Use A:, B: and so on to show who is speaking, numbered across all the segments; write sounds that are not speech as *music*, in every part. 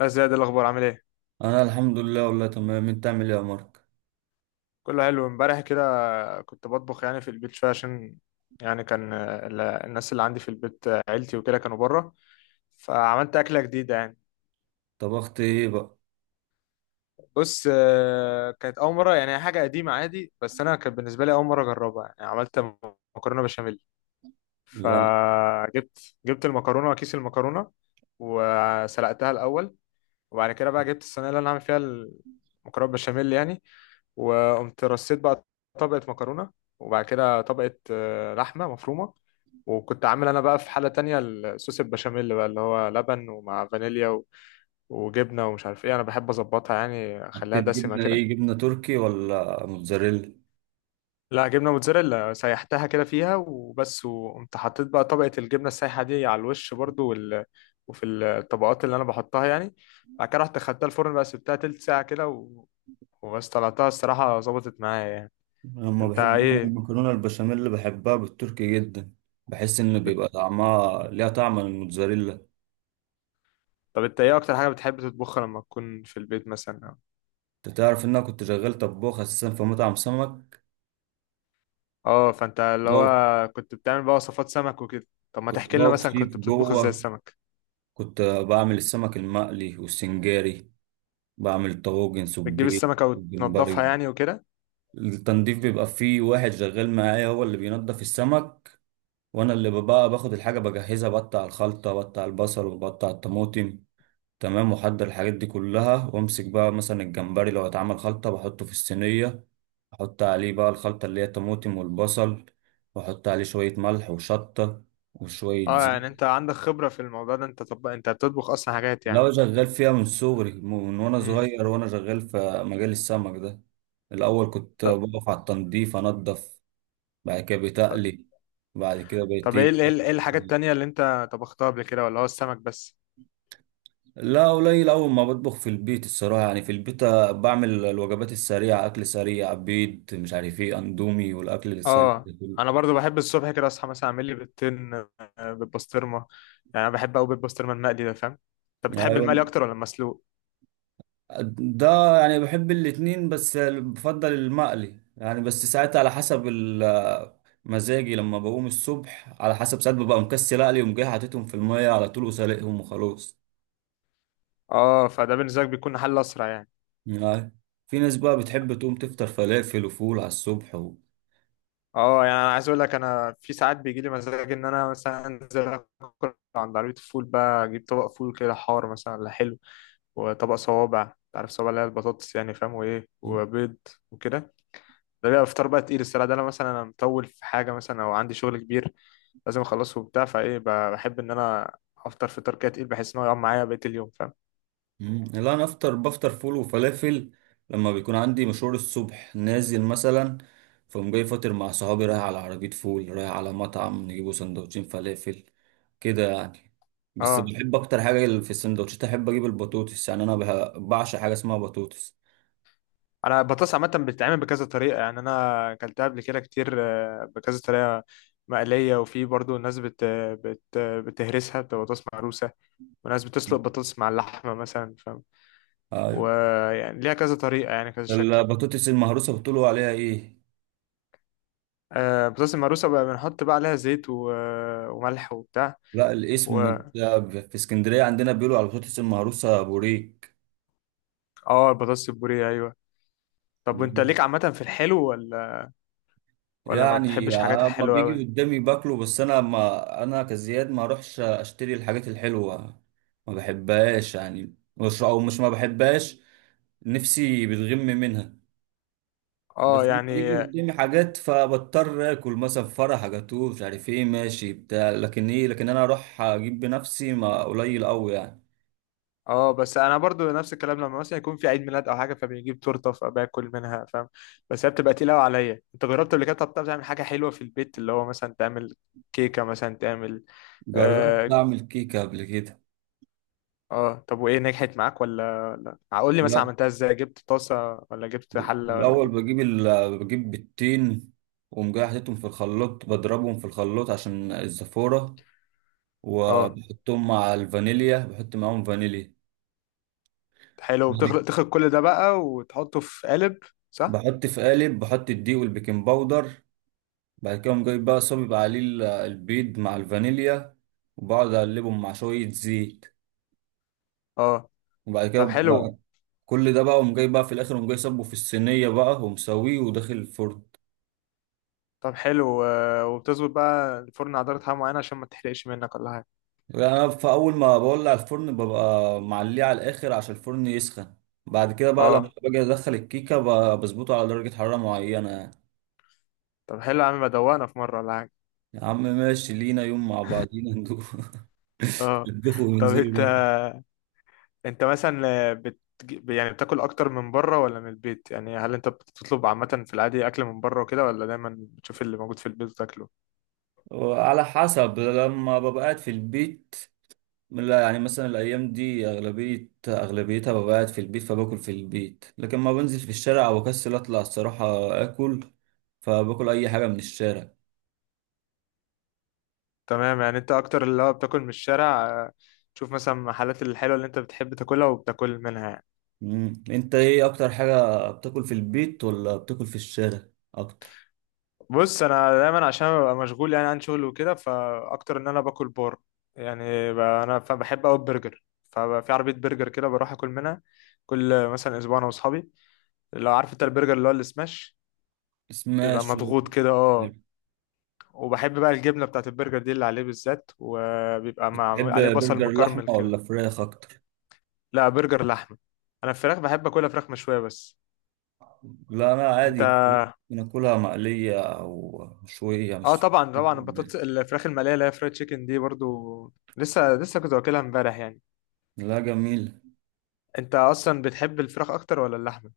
A: يا زياد، إيه الأخبار؟ عامل إيه؟
B: انا الحمد لله، والله تمام. انت عامل ايه يا مارك؟
A: كله حلو. امبارح كده كنت بطبخ يعني في البيت شوية، عشان يعني كان الناس اللي عندي في البيت، عيلتي وكده، كانوا بره. فعملت أكلة جديدة يعني.
B: طبخت ايه بقى؟
A: بص، كانت أول مرة. يعني هي حاجة قديمة عادي بس أنا كانت بالنسبة لي أول مرة أجربها. يعني عملت مكرونة بشاميل.
B: لا.
A: فجبت المكرونة وكيس المكرونة، وسلقتها الأول. وبعد كده بقى جبت الصينيه اللي انا عامل فيها المكرونه بشاميل يعني، وقمت رصيت بقى طبقه مكرونه، وبعد كده طبقه لحمه مفرومه. وكنت عامل انا بقى في حله تانية الصوص البشاميل بقى، اللي هو لبن ومع فانيليا وجبنه ومش عارف ايه. انا بحب اظبطها يعني، اخليها
B: حطيت
A: دسمه
B: جبنه
A: كده.
B: ايه، جبنه تركي ولا موتزاريلا؟
A: لا، جبنه موتزاريلا سيحتها كده فيها وبس، وقمت حطيت بقى طبقه الجبنه السايحه دي على الوش برضو، وفي الطبقات اللي انا بحطها يعني. بعد كده رحت خدتها الفرن بقى، سبتها تلت ساعه كده وبس. طلعتها، الصراحة ظبطت معايا يعني.
B: أنا لما
A: انت
B: بحب أعمل
A: ايه
B: المكرونه البشاميل، اللي بحبها بالتركي جدا. بحس ان
A: بت...
B: بيبقى طعمها، ليها طعم من الموتزاريلا.
A: طب انت ايه اكتر حاجة بتحب تطبخها لما تكون في البيت مثلا؟
B: انت تعرف ان انا كنت شغال طباخ اساسا في مطعم سمك.
A: اه، فانت اللي
B: بقف.
A: هو كنت بتعمل بقى وصفات سمك وكده. طب ما
B: كنت
A: تحكي لنا
B: بقف
A: مثلا كنت
B: شيف
A: بتطبخ ازاي
B: جوه.
A: السمك؟
B: كنت بعمل السمك المقلي والسنجاري. بعمل طواجن
A: بتجيب
B: سبيط.
A: السمكة
B: الجمبري.
A: وتنضفها يعني وكده؟
B: التنظيف بيبقى فيه واحد شغال معايا، هو اللي بينضف السمك. وانا اللي بقى باخد الحاجه بجهزها، بقطع الخلطه، بقطع البصل، وبقطع الطماطم. تمام، واحضر الحاجات دي كلها، وامسك بقى مثلا الجمبري، لو هيتعمل خلطه بحطه في الصينيه. احط عليه بقى الخلطه اللي هي الطماطم والبصل. واحط عليه شويه ملح وشطه. وشويه
A: اه،
B: زيت.
A: يعني انت عندك خبرة في الموضوع ده. انت طب انت بتطبخ اصلا حاجات يعني؟
B: لو شغال فيها من صغري من وانا
A: امم.
B: صغير، وانا شغال في مجال السمك ده. الاول كنت
A: طب.
B: بقف على التنظيف، انضف. بعد كده
A: طب.
B: بتقلي. بعد كده بقيت
A: طب، ايه
B: إيه؟
A: ايه ايه الحاجات التانية اللي انت طبختها قبل كده، ولا هو السمك بس؟
B: لا، قليل أول ما بطبخ في البيت الصراحة، يعني في البيت بعمل الوجبات السريعة، أكل سريع، بيض، مش عارف إيه، أندومي، والأكل السريع
A: اه،
B: ده
A: انا
B: كله.
A: برضو بحب الصبح كده اصحى، مثلا اعمل لي بيضتين بالبسطرمه. يعني انا بحب قوي بيض بسطرمه المقلي ده، فاهم؟ انت بتحب المقلي
B: أيوة.
A: اكتر ولا المسلوق؟
B: ده يعني بحب الاتنين، بس بفضل المقلي يعني. بس ساعات على حسب مزاجي، لما بقوم الصبح، على حسب ساعات ببقى مكسل أقلي، وقوم جاي حاططهم في المية على طول وسلقهم وخلاص.
A: اه، فده بالنسبه لك بيكون حل اسرع يعني.
B: يعني في ناس بقى بتحب تقوم تفطر فلافل وفول على الصبح
A: اه، يعني انا عايز اقول لك، انا في ساعات بيجي لي مزاج ان انا مثلا انزل اكل عند عربيه الفول بقى، اجيب طبق فول كده حار مثلا ولا حلو، وطبق صوابع، انت عارف صوابع اللي هي البطاطس يعني، فاهم، وايه وبيض وكده. ده بيبقى فطار بقى تقيل، الصراحة ده انا مثلا انا مطول في حاجة مثلا او عندي شغل كبير لازم اخلصه وبتاع، فايه بحب ان انا افطر فطار كده، تقيل بحيث ان هو يقعد معايا بقية اليوم، فاهم.
B: مم، لا، انا بفطر فول وفلافل لما بيكون عندي مشوار الصبح نازل مثلا. فقوم جاي فاطر مع صحابي، رايح على عربية فول، رايح على مطعم نجيبه سندوتشين فلافل كده يعني. بس
A: اه،
B: بحب اكتر حاجة في السندوتشات احب اجيب البطوطس، يعني انا بعشق حاجة اسمها بطوطس.
A: انا البطاطس عامة بتتعمل بكذا طريقة، يعني انا اكلتها قبل كده كتير، بكذا طريقة، مقلية، وفي برضو الناس بتهرسها، بتبقى بطاطس مهروسة، وناس بتسلق
B: مم.
A: بطاطس مع اللحمة مثلا، فاهم.
B: ايوه.
A: ويعني ليها كذا طريقة يعني كذا شكل.
B: البطوطس المهروسة بتقولوا عليها ايه؟
A: البطاطس المهروسة بقى بنحط بقى عليها زيت وملح وبتاع.
B: لا، الاسم في اسكندرية عندنا بيقولوا على البطوطس المهروسة بوريك.
A: اه، البطاطس البوريه، ايوه. طب وانت ليك عامه في الحلو ولا؟ ولا ما
B: يعني
A: بتحبش حاجات
B: اما
A: الحلوه قوي؟
B: بيجي قدامي باكله، بس انا ما انا كزياد ما اروحش اشتري الحاجات الحلوه. ما بحبهاش يعني، مش ما بحبهاش. نفسي بتغم منها.
A: اه
B: بس لما
A: يعني.
B: بيجي قدامي حاجات فبضطر اكل، مثلا فرح، جاتوه، مش عارف ايه، ماشي بتاع، لكن انا اروح اجيب بنفسي، ما قليل قوي يعني.
A: اه، بس انا برضو نفس الكلام، لما مثلا يكون في عيد ميلاد او حاجه فبنجيب تورته فباكل منها، فاهم. بس هي بتبقى تقيله قوي عليا. انت جربت قبل كده؟ طب بتعرف تعمل حاجه حلوه في البيت، اللي هو مثلا تعمل كيكه مثلا تعمل؟
B: جربت
A: اه.
B: اعمل كيكه قبل كده.
A: آه. طب وايه، نجحت معاك ولا؟ لا، قول لي مثلا عملتها ازاي؟ جبت طاسه ولا جبت حله ولا
B: الأول
A: جبت؟
B: بجيب بجيب بيضتين. وأقوم جاي حاططهم في الخلاط، بضربهم في الخلاط عشان الزفورة.
A: اه،
B: وبحطهم مع الفانيليا، بحط معاهم فانيليا.
A: حلو. بتخلط كل ده بقى وتحطه في قالب، صح؟
B: بحط في قالب، بحط الدقيق والبيكنج باودر. بعد كده أقوم جايب بقى، صابب عليه البيض مع الفانيليا. وبقعد أقلبهم مع شوية زيت.
A: اه،
B: وبعد كده
A: طب
B: بقى
A: حلو.
B: كل ده بقى، أقوم جاي بقى في الآخر، أقوم جاي صبه في الصينية بقى ومسويه وداخل الفرن.
A: طب حلو، وبتظبط بقى الفرن على درجة حرارة معينة عشان ما تحرقش منك ولا حاجة؟
B: يعني انا في اول ما بولع الفرن ببقى معليه على الاخر عشان الفرن يسخن. بعد كده بقى لما
A: اه.
B: باجي ادخل الكيكه بظبطه على درجه حراره معينه يعني.
A: طب حلو يا عم، بدوقنا في مرة ولا حاجة؟
B: يا عم ماشي لينا يوم مع بعضينا ندوخ. *laughs*
A: اه.
B: نطبخوا
A: طب
B: وننزلوا
A: انت
B: بقى.
A: انت مثلا يعني بتاكل اكتر من بره ولا من البيت؟ يعني هل انت بتطلب عامة في العادي اكل من بره وكده، ولا دايما بتشوف اللي موجود في البيت وتاكله؟
B: وعلى حسب لما ببقى قاعد في البيت. لا، يعني مثلا الايام دي اغلبيتها ببقى قاعد في البيت، فباكل في البيت. لكن ما بنزل في الشارع، او اكسل اطلع الصراحه اكل، فباكل اي حاجه من الشارع.
A: تمام. يعني انت اكتر اللي هو بتاكل من الشارع، تشوف مثلا المحلات الحلوة اللي انت بتحب تاكلها وبتاكل منها يعني.
B: مم. انت ايه اكتر حاجة بتاكل، في البيت ولا بتاكل في الشارع اكتر؟
A: بص، انا دايما عشان ببقى مشغول يعني عن شغل وكده، فاكتر ان انا باكل بار يعني. انا بحب اوي البرجر، ففي عربيه برجر كده بروح اكل منها كل مثلا اسبوع انا واصحابي. لو عارف انت البرجر اللي هو السماش، بيبقى
B: سماش.
A: مضغوط كده. اه. وبحب بقى الجبنه بتاعت البرجر دي اللي عليه بالذات، وبيبقى مع
B: بتحب
A: عليه بصل
B: برجر لحمة
A: مكرمل كده.
B: ولا فراخ اكتر؟
A: لا، برجر لحمه. انا الفراخ بحب اكلها فراخ مشويه بس.
B: لا، انا
A: انت؟
B: عادي فراخ. بناكلها مقلية او مشوية،
A: اه،
B: مش...
A: طبعا طبعا. البطاطس، الفراخ المقليه اللي هي فرايد تشيكن دي برضو، لسه لسه كنت واكلها امبارح يعني.
B: لا، جميل.
A: انت اصلا بتحب الفراخ اكتر ولا اللحمه؟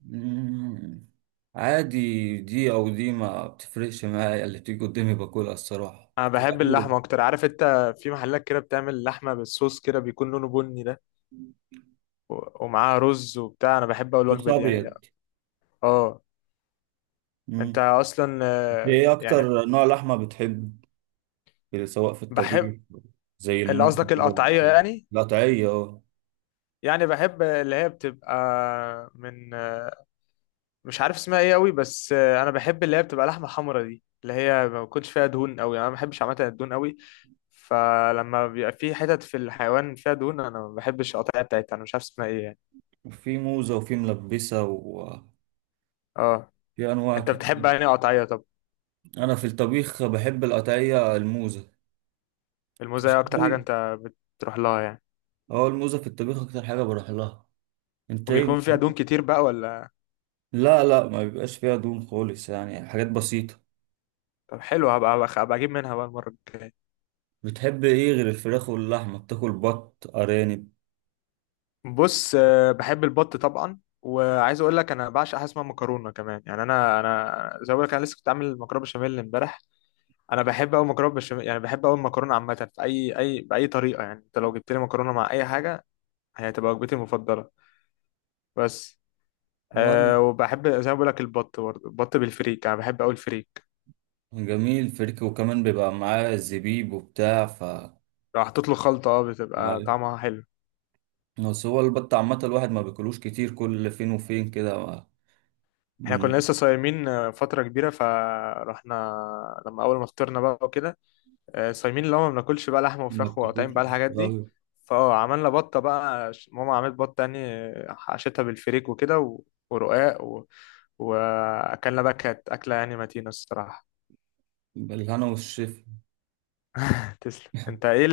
B: مم. عادي، دي او دي ما بتفرقش معايا، اللي بتيجي قدامي باكلها الصراحة
A: انا
B: في
A: بحب
B: الاكل.
A: اللحمه اكتر، عارف انت، في محلات كده بتعمل لحمه بالصوص كده بيكون لونه بني ده، ومعاها رز وبتاع. انا بحب اول
B: صوص
A: الوجبه دي يعني.
B: ابيض.
A: اه. انت
B: مم.
A: اصلا
B: ايه
A: يعني
B: اكتر نوع لحمة بتحب، كده، سواء في
A: بحب
B: الطبيخ؟ زي
A: اللي
B: الموز
A: قصدك
B: كده.
A: القطعيه يعني؟
B: القطعية، اه.
A: يعني بحب اللي هي بتبقى من مش عارف اسمها ايه قوي بس، انا بحب اللي هي بتبقى لحمه حمرا دي، اللي هي ما بيكونش فيها دهون قوي، انا ما بحبش عامه الدهون قوي. فلما بيبقى في حتت في الحيوان فيها دهون، انا ما بحبش القطعيه بتاعتها، انا مش عارف اسمها ايه يعني.
B: في موزة، وفي ملبسة، وفي
A: اه.
B: أنواع
A: انت بتحب
B: كتير.
A: يعني قطعيه طب
B: أنا في الطبيخ بحب القطعية الموزة. في
A: الموزاية اكتر حاجه
B: الشوي،
A: انت بتروح لها يعني؟
B: اه الموزة في الطبيخ أكتر حاجة بروح لها. أنت إيه
A: وبيكون فيها
B: بتحب؟
A: دهون كتير بقى ولا؟
B: لا لا، ما بيبقاش فيها دهون خالص، يعني حاجات بسيطة.
A: طب حلو. هبقى اجيب منها بقى المره الجايه.
B: بتحب إيه غير الفراخ واللحمة؟ بتاكل بط، أرانب؟
A: بص، بحب البط طبعا. وعايز اقول لك، انا بعشق حاجه اسمها مكرونه كمان يعني. انا زي ما بقول لك، انا لسه كنت عامل مكرونه بشاميل امبارح. انا بحب قوي مكرونه بشاميل. يعني بحب قوي المكرونه عامه في اي باي طريقه يعني. انت لو جبت لي مكرونه مع اي حاجه، هي هتبقى وجبتي المفضله. بس
B: وأنا.
A: وبحب زي ما بقول لك البط. برضه البط بالفريك، انا بحب قوي الفريك.
B: جميل. فريك وكمان بيبقى معاه زبيب وبتاع
A: لو حطيت له خلطه بتبقى طعمها حلو.
B: بس هو البط عامة الواحد ما بياكلوش كتير، كل فين وفين كده.
A: احنا
B: م-
A: كنا لسه صايمين فتره كبيره، فرحنا لما اول ما فطرنا بقى وكده. صايمين اللي هو ما بناكلش بقى لحمه
B: ما
A: وفراخ
B: بتاكلوش.
A: وقطعين بقى الحاجات دي.
B: أيوة.
A: عملنا بطه بقى، ماما عملت بطه يعني، حشتها بالفريك وكده ورقاق واكلنا بقى. كانت اكله يعني متينه الصراحه.
B: بالهنا والشفا.
A: *laughs* تسلم.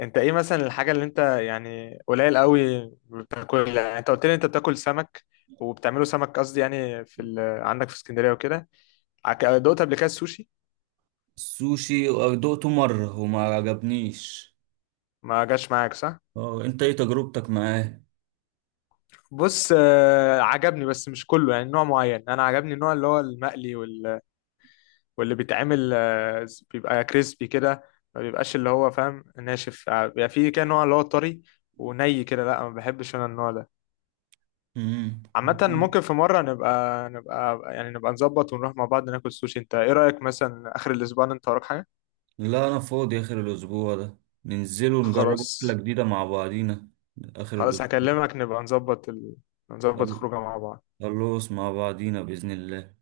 A: انت ايه مثلا الحاجة اللي انت يعني قليل قوي بتاكلها؟ يعني انت قلت لي انت بتاكل سمك وبتعمله سمك، قصدي يعني في عندك في اسكندرية وكده. دقت قبل كده السوشي؟
B: السوشي؟ دقته مرة وما عجبنيش.
A: ما جاش معاك صح؟
B: اه، انت ايه تجربتك معاه؟
A: بص، عجبني بس مش كله، يعني نوع معين انا عجبني، النوع اللي هو المقلي واللي بيتعمل بيبقى كريسبي كده. ما بيبقاش اللي هو، فاهم، ناشف، بيبقى فيه كده نوع اللي هو طري وني كده. لا ما بحبش انا النوع ده.
B: مم.
A: عامة
B: مم.
A: ممكن في مرة نبقى يعني نبقى نظبط ونروح مع بعض ناكل سوشي. انت ايه رأيك مثلا، اخر الاسبوع ده انت وراك حاجة؟
B: لا، انا فاضي اخر الاسبوع ده. ننزلوا نجربوا اكلة
A: خلاص.
B: جديدة مع بعضينا. اخر
A: خلاص،
B: الاسبوع.
A: هكلمك نبقى نظبط نظبط خروجه مع بعض.
B: خلص مع بعضينا بإذن الله.